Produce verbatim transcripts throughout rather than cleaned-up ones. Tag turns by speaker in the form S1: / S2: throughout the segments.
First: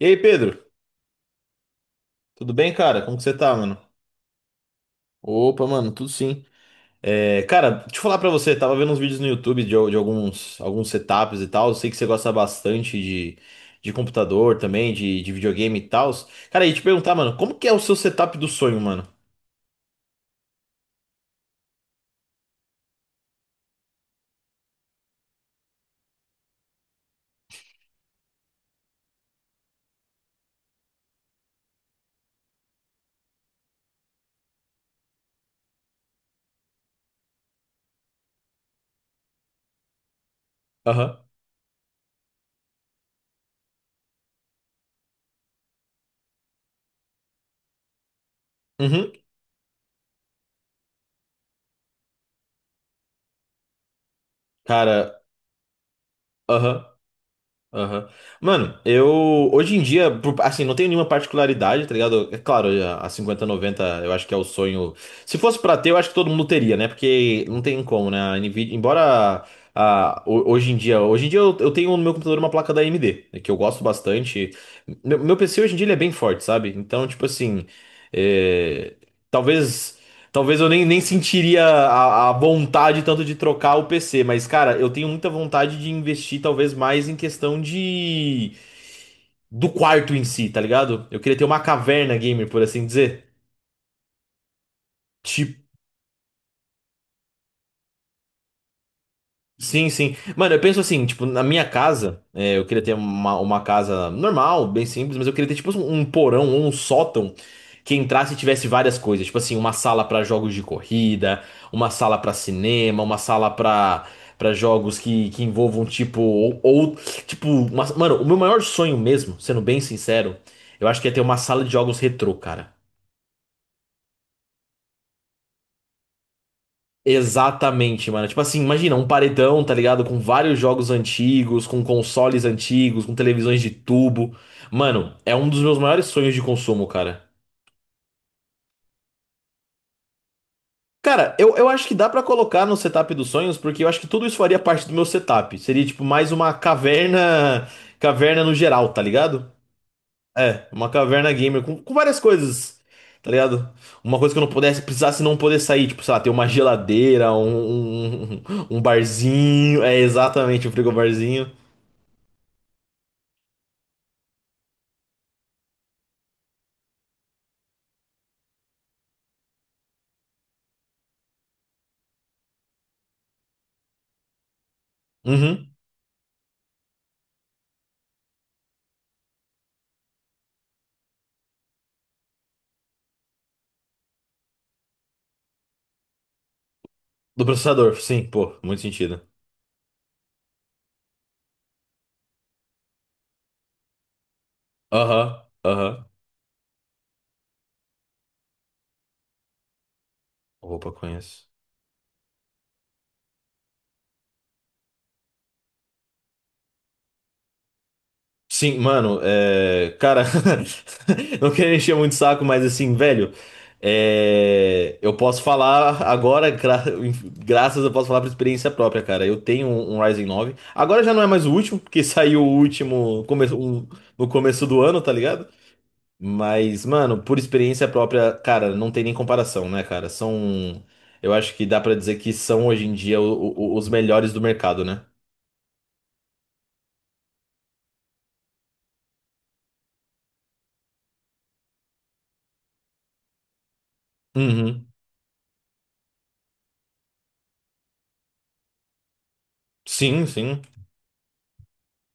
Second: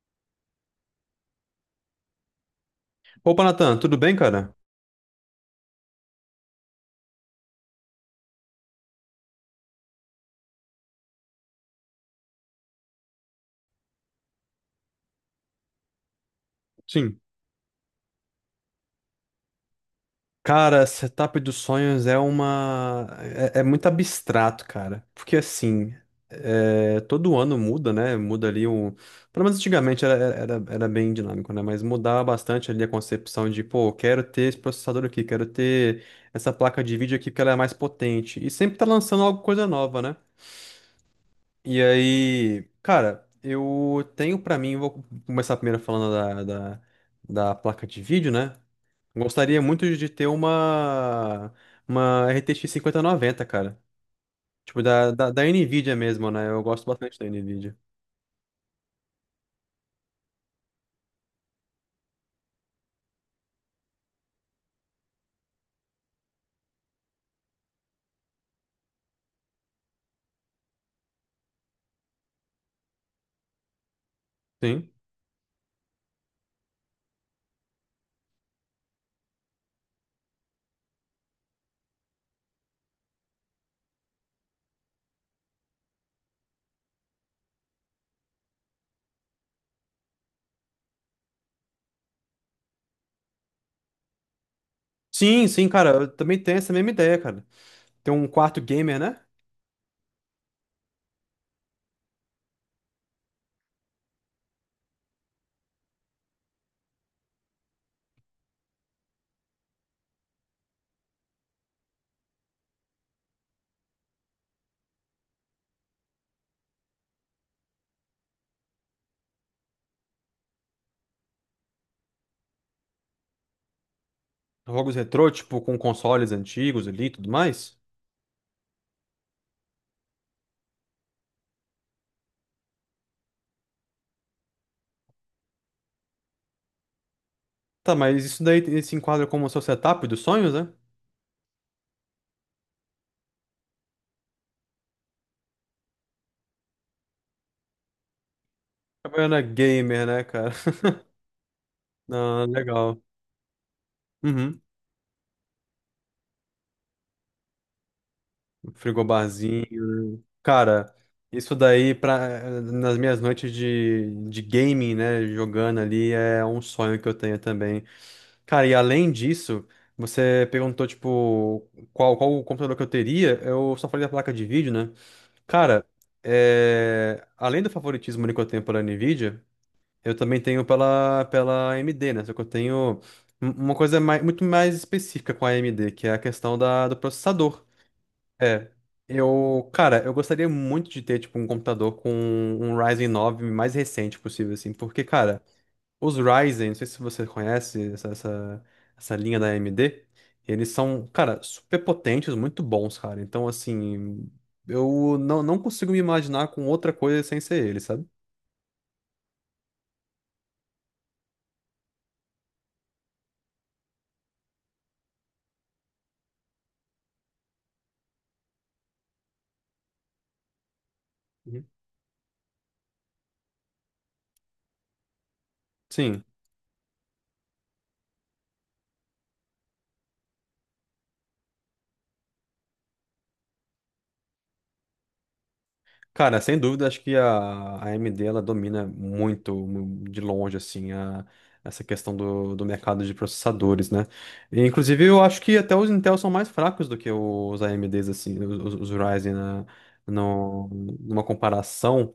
S1: E aí, Pedro? Tudo bem, cara? Como que você
S2: Opa,
S1: tá, mano?
S2: Natan, tudo bem, cara?
S1: Opa, mano, tudo sim. É, cara, deixa eu falar pra você, tava vendo uns vídeos no YouTube de, de alguns, alguns setups e tal. Eu sei que você gosta bastante de, de computador também, de, de videogame e tal. Cara, e te perguntar,
S2: Sim.
S1: mano, como que é o seu setup do sonho, mano?
S2: Cara, setup dos sonhos é uma. É, é muito abstrato, cara. Porque assim, é, todo ano muda, né? Muda ali um. Pelo menos antigamente era, era, era bem dinâmico, né? Mas mudava bastante ali a concepção de, pô, quero ter esse processador aqui, quero ter essa placa de vídeo aqui porque ela é mais potente. E sempre tá lançando alguma coisa nova, né?
S1: Aham.
S2: E aí, cara, eu tenho pra mim, vou começar primeiro falando da, da, da placa de vídeo, né?
S1: Uhum.
S2: Gostaria muito de ter uma, uma R T X noventa, cara. Tipo, da,
S1: Cara,
S2: da, da NVIDIA mesmo, né? Eu
S1: aham.
S2: gosto bastante da NVIDIA.
S1: Aham. Mano, eu hoje em dia, por- assim, não tenho nenhuma particularidade, tá ligado? É claro, a a cinquenta noventa eu acho que é o sonho. Se fosse pra ter, eu acho que todo mundo teria, né? Porque não tem como, né? A Nvidia, embora a, ho- hoje em dia, hoje em dia eu, eu tenho no meu computador uma placa da A M D, né, que eu gosto bastante.
S2: Sim.
S1: Meu, meu P C hoje em dia ele é bem forte, sabe? Então, tipo assim, é, talvez. Talvez eu nem, nem sentiria a, a vontade tanto de trocar o P C, mas, cara, eu tenho muita vontade de investir talvez mais em questão de do quarto em si, tá ligado? Eu queria ter uma caverna gamer, por assim dizer.
S2: Sim,
S1: Tipo,
S2: sim, cara. Eu também tenho essa mesma ideia, cara. Ter um quarto gamer, né?
S1: sim, sim. Mano, eu penso assim, tipo, na minha casa, é, eu queria ter uma, uma casa normal, bem simples, mas eu queria ter, tipo, um, um porão ou um sótão que entrasse e tivesse várias coisas. Tipo assim, uma sala pra jogos de corrida, uma sala pra cinema, uma sala pra para jogos que, que envolvam, tipo, ou, ou tipo, uma- mano, o meu maior sonho mesmo, sendo bem sincero, eu acho que é ter uma sala de jogos retrô, cara.
S2: Jogos retrô, tipo, com consoles antigos ali e tudo mais.
S1: Exatamente, mano. Tipo assim, imagina um paredão, tá ligado? Com vários jogos antigos, com consoles antigos, com televisões de tubo. Mano, é um dos meus maiores sonhos de consumo, cara.
S2: Tá, mas isso daí se enquadra como o seu setup dos sonhos, né?
S1: Cara, eu, eu acho que dá pra colocar no setup dos sonhos, porque eu acho que tudo isso faria parte do meu setup. Seria tipo mais uma caverna, caverna no geral, tá
S2: Trabalhando na
S1: ligado?
S2: gamer, né, cara?
S1: É, uma caverna gamer com, com várias
S2: Ah,
S1: coisas,
S2: legal.
S1: tá ligado? Uma coisa que eu não
S2: Uhum.
S1: pudesse, precisasse não poder sair, tipo, sei lá, ter uma geladeira, um, um, um barzinho. É
S2: Frigobarzinho, né?
S1: exatamente, um
S2: Cara,
S1: frigobarzinho.
S2: isso daí pra, nas minhas noites de, de gaming, né? Jogando ali é um sonho que eu tenho também. Cara, e além disso, você perguntou, tipo, qual, qual o computador que eu teria? Eu só falei da placa de vídeo, né?
S1: Uhum.
S2: Cara, é, além do favoritismo ali que eu tenho pela Nvidia, eu também tenho pela, pela A M D, né? Só que eu tenho um- uma coisa mais, muito mais específica com a AMD, que é a questão da, do
S1: Do
S2: processador.
S1: processador, sim, pô,
S2: É.
S1: muito sentido.
S2: Eu, cara, eu gostaria muito de ter, tipo, um computador com um Ryzen nove mais recente possível, assim, porque, cara,
S1: Aham, aham.
S2: os Ryzen, não sei se você conhece essa, essa, essa linha da A M D, eles
S1: Opa,
S2: são, cara,
S1: conheço.
S2: super potentes, muito bons, cara. Então, assim, eu não, não consigo me imaginar com outra coisa sem ser ele, sabe?
S1: Sim, mano, é, cara, não quero encher muito o saco, mas assim, velho, é, eu posso falar agora, gra- graças eu posso falar por experiência própria, cara. Eu tenho um, um Ryzen nove. Agora já não é mais o
S2: Uhum.
S1: último, porque saiu o último come- um- no começo do ano, tá ligado?
S2: Sim.
S1: Mas, mano, por experiência própria, cara, não tem nem comparação, né, cara? São, eu acho que dá pra dizer que são hoje em dia o- o- os melhores do mercado, né?
S2: Cara, sem dúvida, acho que a a AMD ela domina muito mu- de longe assim a- essa questão do, do mercado de processadores, né? E,
S1: Uhum.
S2: inclusive, eu acho que até os Intel são mais fracos do que os A M Ds assim, os, os Ryzen né,
S1: Sim, sim.
S2: no- numa comparação.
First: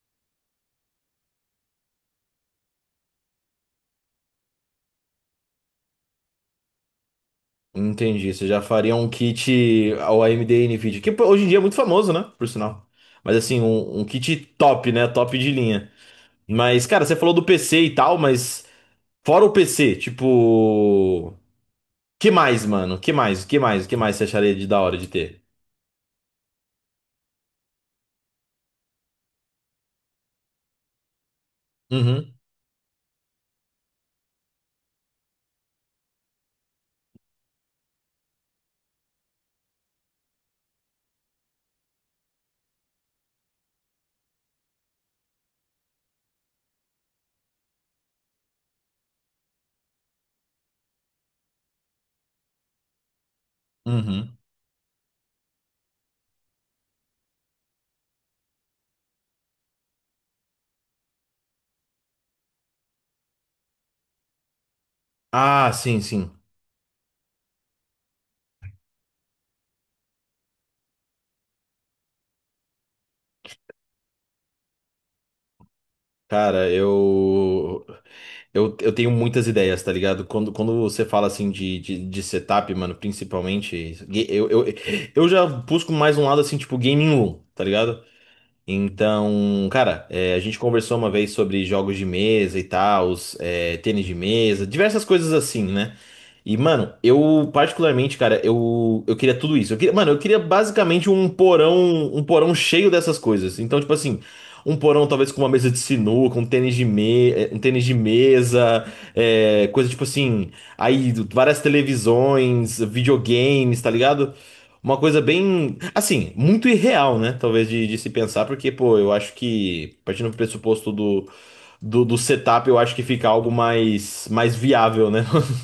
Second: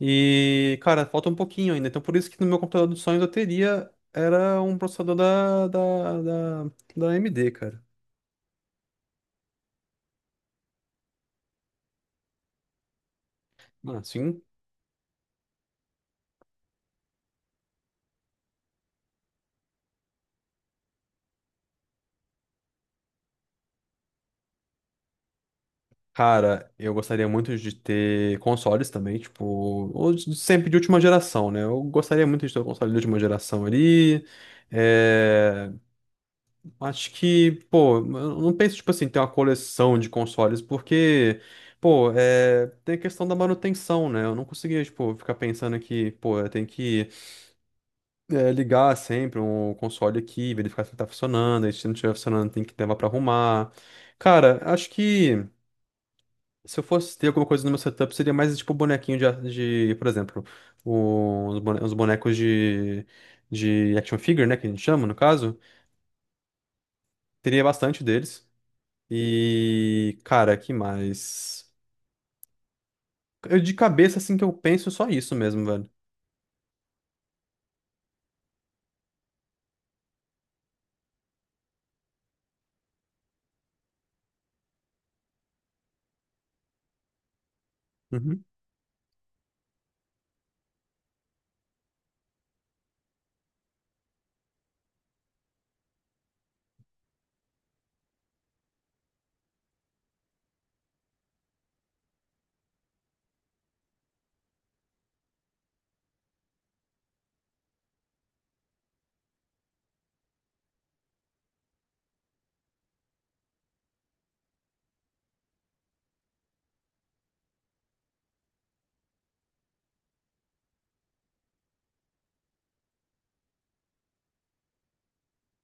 S2: E, cara, falta um pouquinho ainda. Então, por isso que no meu computador dos sonhos eu teria era um processador da da, da, da A M D, cara.
S1: Entendi. Você já faria um kit ao A M D NVIDIA, que pô, hoje em dia é muito famoso, né? Por sinal. Mas assim, um,
S2: Ah,
S1: um kit
S2: sim.
S1: top, né? Top de linha. Mas, cara, você falou do P C e tal, mas fora o P C, tipo, que mais, mano? Que mais? Que mais? Que mais você acharia de da hora de ter?
S2: Cara, eu gostaria muito de ter consoles também, tipo, ou de- sempre de última geração, né? Eu gostaria
S1: Uhum,
S2: muito de ter um console de última geração ali. É, Acho que, pô, eu não penso, tipo assim, ter uma coleção de consoles, porque, pô, é... tem a questão da manutenção, né? Eu não conseguia, tipo, ficar pensando que, pô, eu tenho que é, ligar sempre um console aqui, verificar se ele tá funcionando, e se não estiver funcionando, tem que levar pra arrumar.
S1: uhum.
S2: Cara, acho que. Se eu fosse ter alguma coisa no meu setup, seria mais tipo bonequinho de, a- de, por exemplo, o- os bone- os bonecos de, de action figure, né, que a gente chama, no caso.
S1: Ah, sim, sim.
S2: Teria bastante deles. E, cara, que mais? Eu de cabeça, assim, que eu penso só isso mesmo, velho.
S1: Cara, eu. Eu, eu tenho muitas ideias, tá ligado? Quando, quando você fala assim de, de, de setup, mano, principalmente, ga- eu, eu, eu já busco mais um lado assim, tipo gaming room, tá ligado?
S2: Uhum.
S1: Então, cara, é, a gente conversou uma vez sobre jogos de mesa e tal, os, é, tênis de mesa, diversas coisas assim, né? E, mano, eu particularmente, cara, eu, eu queria tudo isso. Eu queria, mano, eu queria basicamente um porão, um porão cheio dessas coisas. Então, tipo assim, um porão talvez com uma mesa de sinuca, um tênis de, me, eh, um tênis de mesa, eh, coisa tipo assim, aí várias televisões, videogames, tá ligado? Uma coisa bem, assim, muito irreal, né? Talvez de, de se pensar, porque, pô, eu acho que, partindo do pressuposto do, do, do setup, eu acho que fica algo mais, mais viável, né?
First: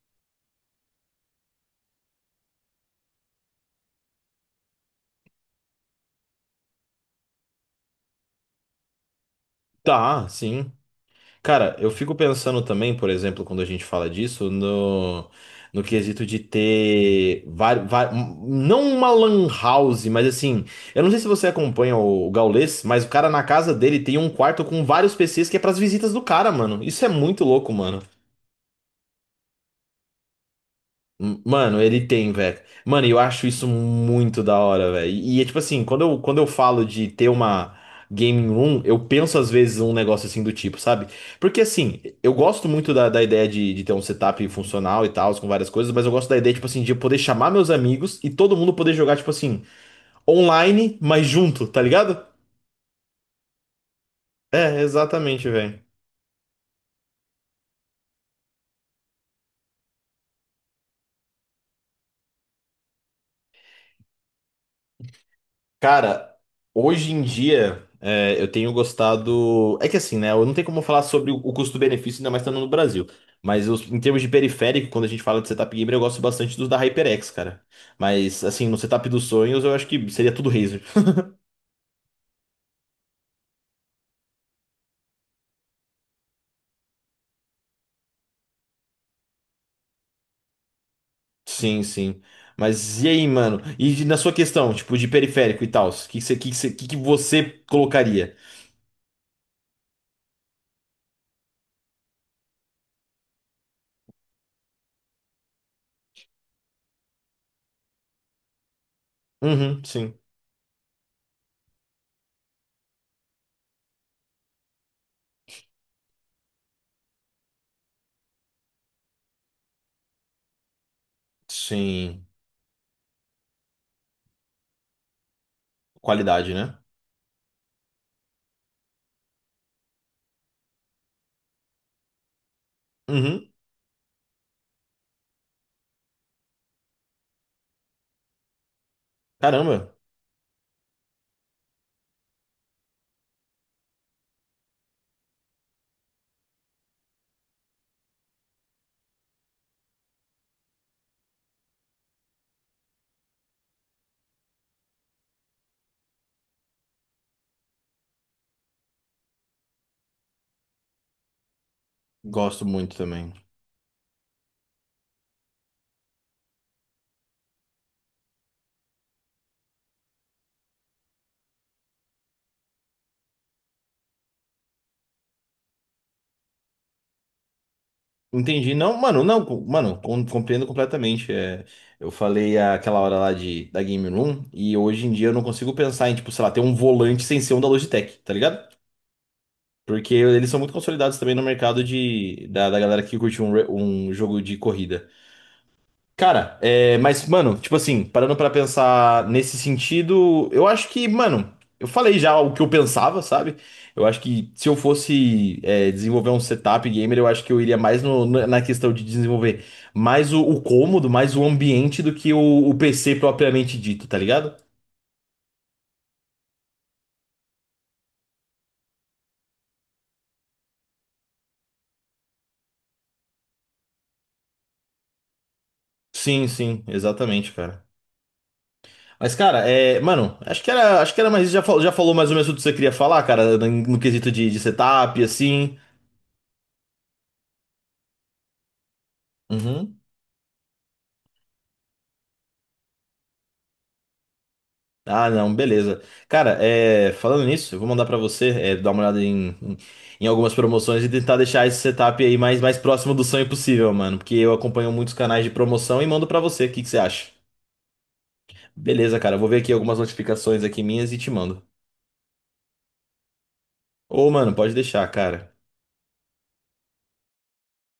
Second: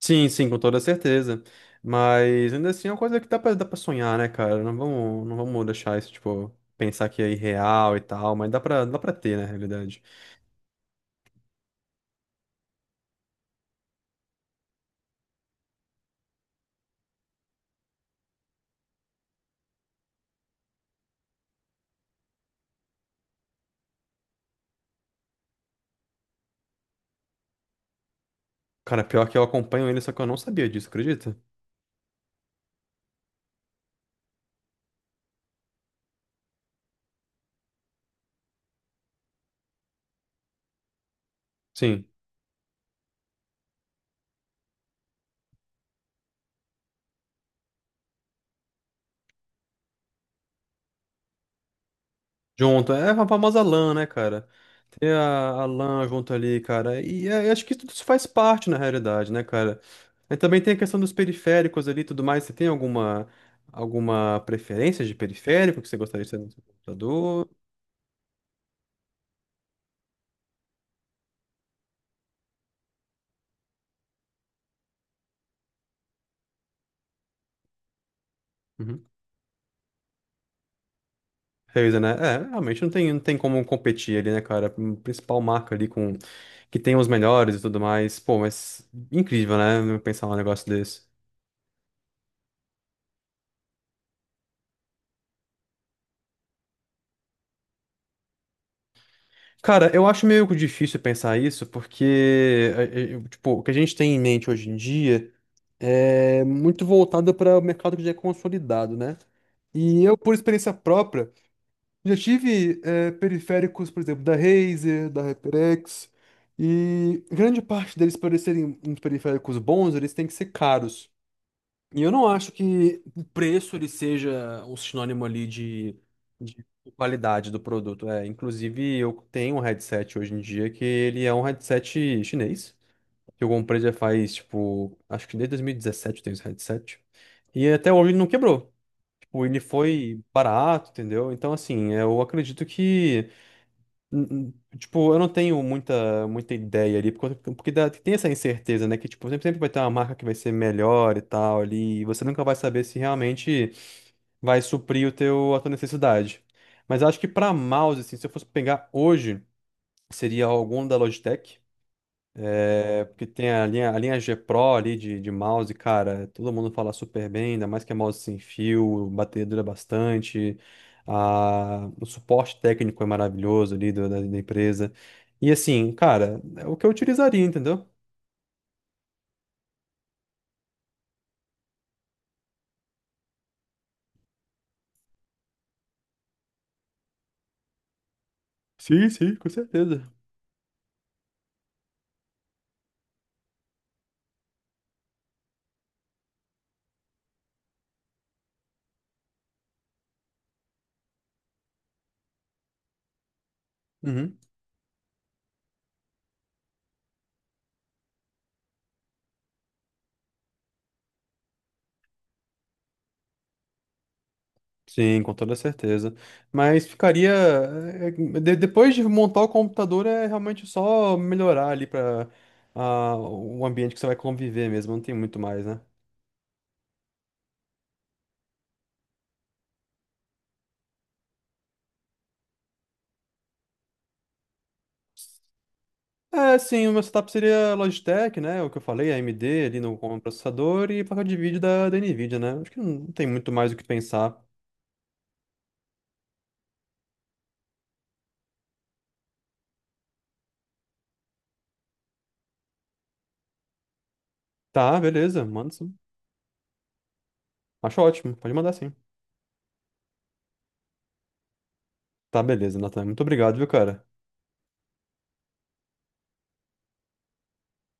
S2: Sim, sim, com toda certeza. Mas ainda assim é uma coisa que dá pra, dá pra sonhar, né, cara? Não vamos, não vamos deixar isso, tipo, pensar que é irreal e tal, mas dá pra, dá pra ter, né, na realidade.
S1: Tá, sim. Cara, eu fico pensando também, por exemplo, quando a gente fala disso, no, no quesito de ter vari- va- não uma lan house, mas assim, eu não sei se você acompanha o, o Gaules, mas o cara na casa dele tem um quarto com vários P Cs que é pras visitas do cara, mano. Isso é muito louco, mano.
S2: Cara, pior que eu acompanho ele, só que eu não sabia disso, acredita?
S1: M- Mano, ele tem, velho. Mano, eu acho isso muito da hora, velho. E, é tipo assim, quando eu, quando eu falo de ter uma gaming room, eu penso às vezes um negócio assim do tipo, sabe? Porque assim,
S2: Sim.
S1: eu gosto muito da, da ideia de, de ter um setup funcional e tal, com várias coisas, mas eu gosto da ideia, tipo assim, de eu poder chamar meus amigos e todo mundo poder jogar, tipo assim, online, mas junto, tá ligado?
S2: Junto, é a famosa LAN, né, cara?
S1: É,
S2: Ter
S1: exatamente,
S2: a, a
S1: velho.
S2: LAN junto ali, cara. E é, eu acho que tudo isso faz parte, na realidade, né, cara? E também tem a questão dos periféricos ali e tudo mais. Você tem alguma, alguma preferência de periférico que você gostaria
S1: Cara,
S2: de ter no seu
S1: hoje em
S2: computador?
S1: dia é, eu tenho gostado. É que assim, né? Eu não tenho como falar sobre o o custo-benefício, ainda mais estando no Brasil. Mas os- em termos de periférico, quando a gente fala de setup gamer, eu gosto bastante dos da HyperX, cara. Mas assim, no setup
S2: Uhum.
S1: dos sonhos, eu acho que seria tudo Razer.
S2: Razer, né? É, realmente não tem, não tem como competir ali, né, cara? A principal marca ali com que tem os melhores e tudo mais. Pô, mas incrível, né? Pensar um negócio desse.
S1: Sim, sim. Mas e aí, mano? E de- na sua questão, tipo, de periférico e tal, o que, que, você- que, que você que que você colocaria?
S2: Cara, eu acho meio difícil pensar isso, porque eh, eh, tipo, o que a gente tem em mente hoje em dia é muito voltado para o mercado que já é consolidado, né?
S1: Uhum,
S2: E eu,
S1: sim.
S2: por experiência própria, já tive eh, periféricos, por exemplo, da Razer, da HyperX, e grande parte deles, para eles serem uns periféricos bons, eles têm que ser caros. E eu
S1: Sim.
S2: não acho que o preço ele seja um sinônimo ali de,
S1: Qualidade,
S2: de
S1: né?
S2: qualidade do produto. É, inclusive, eu tenho um headset hoje em dia que ele é um headset chinês, que eu
S1: Uhum.
S2: comprei já faz, tipo, acho que desde dois mil e dezessete eu tenho esse headset. E até hoje ele não quebrou. Tipo, ele
S1: Caramba,
S2: foi barato, entendeu? Então, assim, eu acredito que N- n- tipo, eu não tenho muita, muita ideia ali, porque, porque, dá- tem essa incerteza, né? Que tipo, sempre, sempre vai ter uma marca que vai ser melhor e tal ali, e você nunca vai saber se realmente vai suprir o teu, a tua necessidade. Mas eu acho que pra mouse, assim, se eu fosse pegar hoje, seria algum da Logitech.
S1: gosto muito
S2: É porque
S1: também.
S2: tem a linha, a linha G Pro ali de, de mouse, cara, todo mundo fala super bem, ainda mais que é mouse sem fio, bateria dura bastante, a, o suporte técnico é maravilhoso ali do- da, da empresa. E assim, cara, é o que eu utilizaria, entendeu?
S1: Entendi. Não, mano, não, com- mano, com- compreendo completamente. É, eu falei aquela hora lá de, da Game Room e hoje em dia eu não consigo pensar em, tipo, sei lá, ter um volante sem ser um da Logitech, tá ligado?
S2: Sim, sim, com certeza.
S1: Porque eles são muito consolidados também no mercado de, da, da galera que curte um, re- um jogo de corrida. Cara, é, mas, mano, tipo assim, parando pra pensar nesse sentido, eu acho que, mano, eu falei já o que eu pensava, sabe? Eu acho
S2: Uhum.
S1: que se eu fosse, é, desenvolver um setup gamer, eu acho que eu iria mais no- na na questão de desenvolver mais o, o cômodo, mais o ambiente do que o, o P C propriamente dito, tá ligado?
S2: Sim, com toda certeza. Mas ficaria. é, é, de- depois de montar o computador, é realmente só melhorar ali para o ambiente que você vai conviver mesmo, não tem muito mais, né?
S1: Sim, sim, exatamente, cara. Mas, cara, é, mano, acho que era, acho que era mais, já, fal- já falou mais ou menos o que você queria falar, cara, no, no quesito de, de setup, assim.
S2: É, sim, o meu setup seria Logitech, né? É o que eu falei, A M D ali no
S1: Uhum.
S2: com o processador e placa de vídeo da, da Nvidia, né? Acho que não tem muito mais o que pensar.
S1: Ah, não, beleza. Cara, é, falando nisso, eu vou mandar pra você é, dar uma olhada em, em, em algumas promoções e tentar deixar esse setup aí mais, mais próximo do sonho possível, mano. Porque eu acompanho
S2: Tá,
S1: muitos
S2: beleza,
S1: canais de
S2: manda sim.
S1: promoção e mando pra você. O que que você acha?
S2: Acho ótimo, pode mandar sim.
S1: Beleza, cara, eu vou ver aqui algumas notificações aqui minhas e te mando.
S2: Tá, beleza, Nathan. Muito obrigado, viu, cara?
S1: Ô, mano, pode deixar, cara.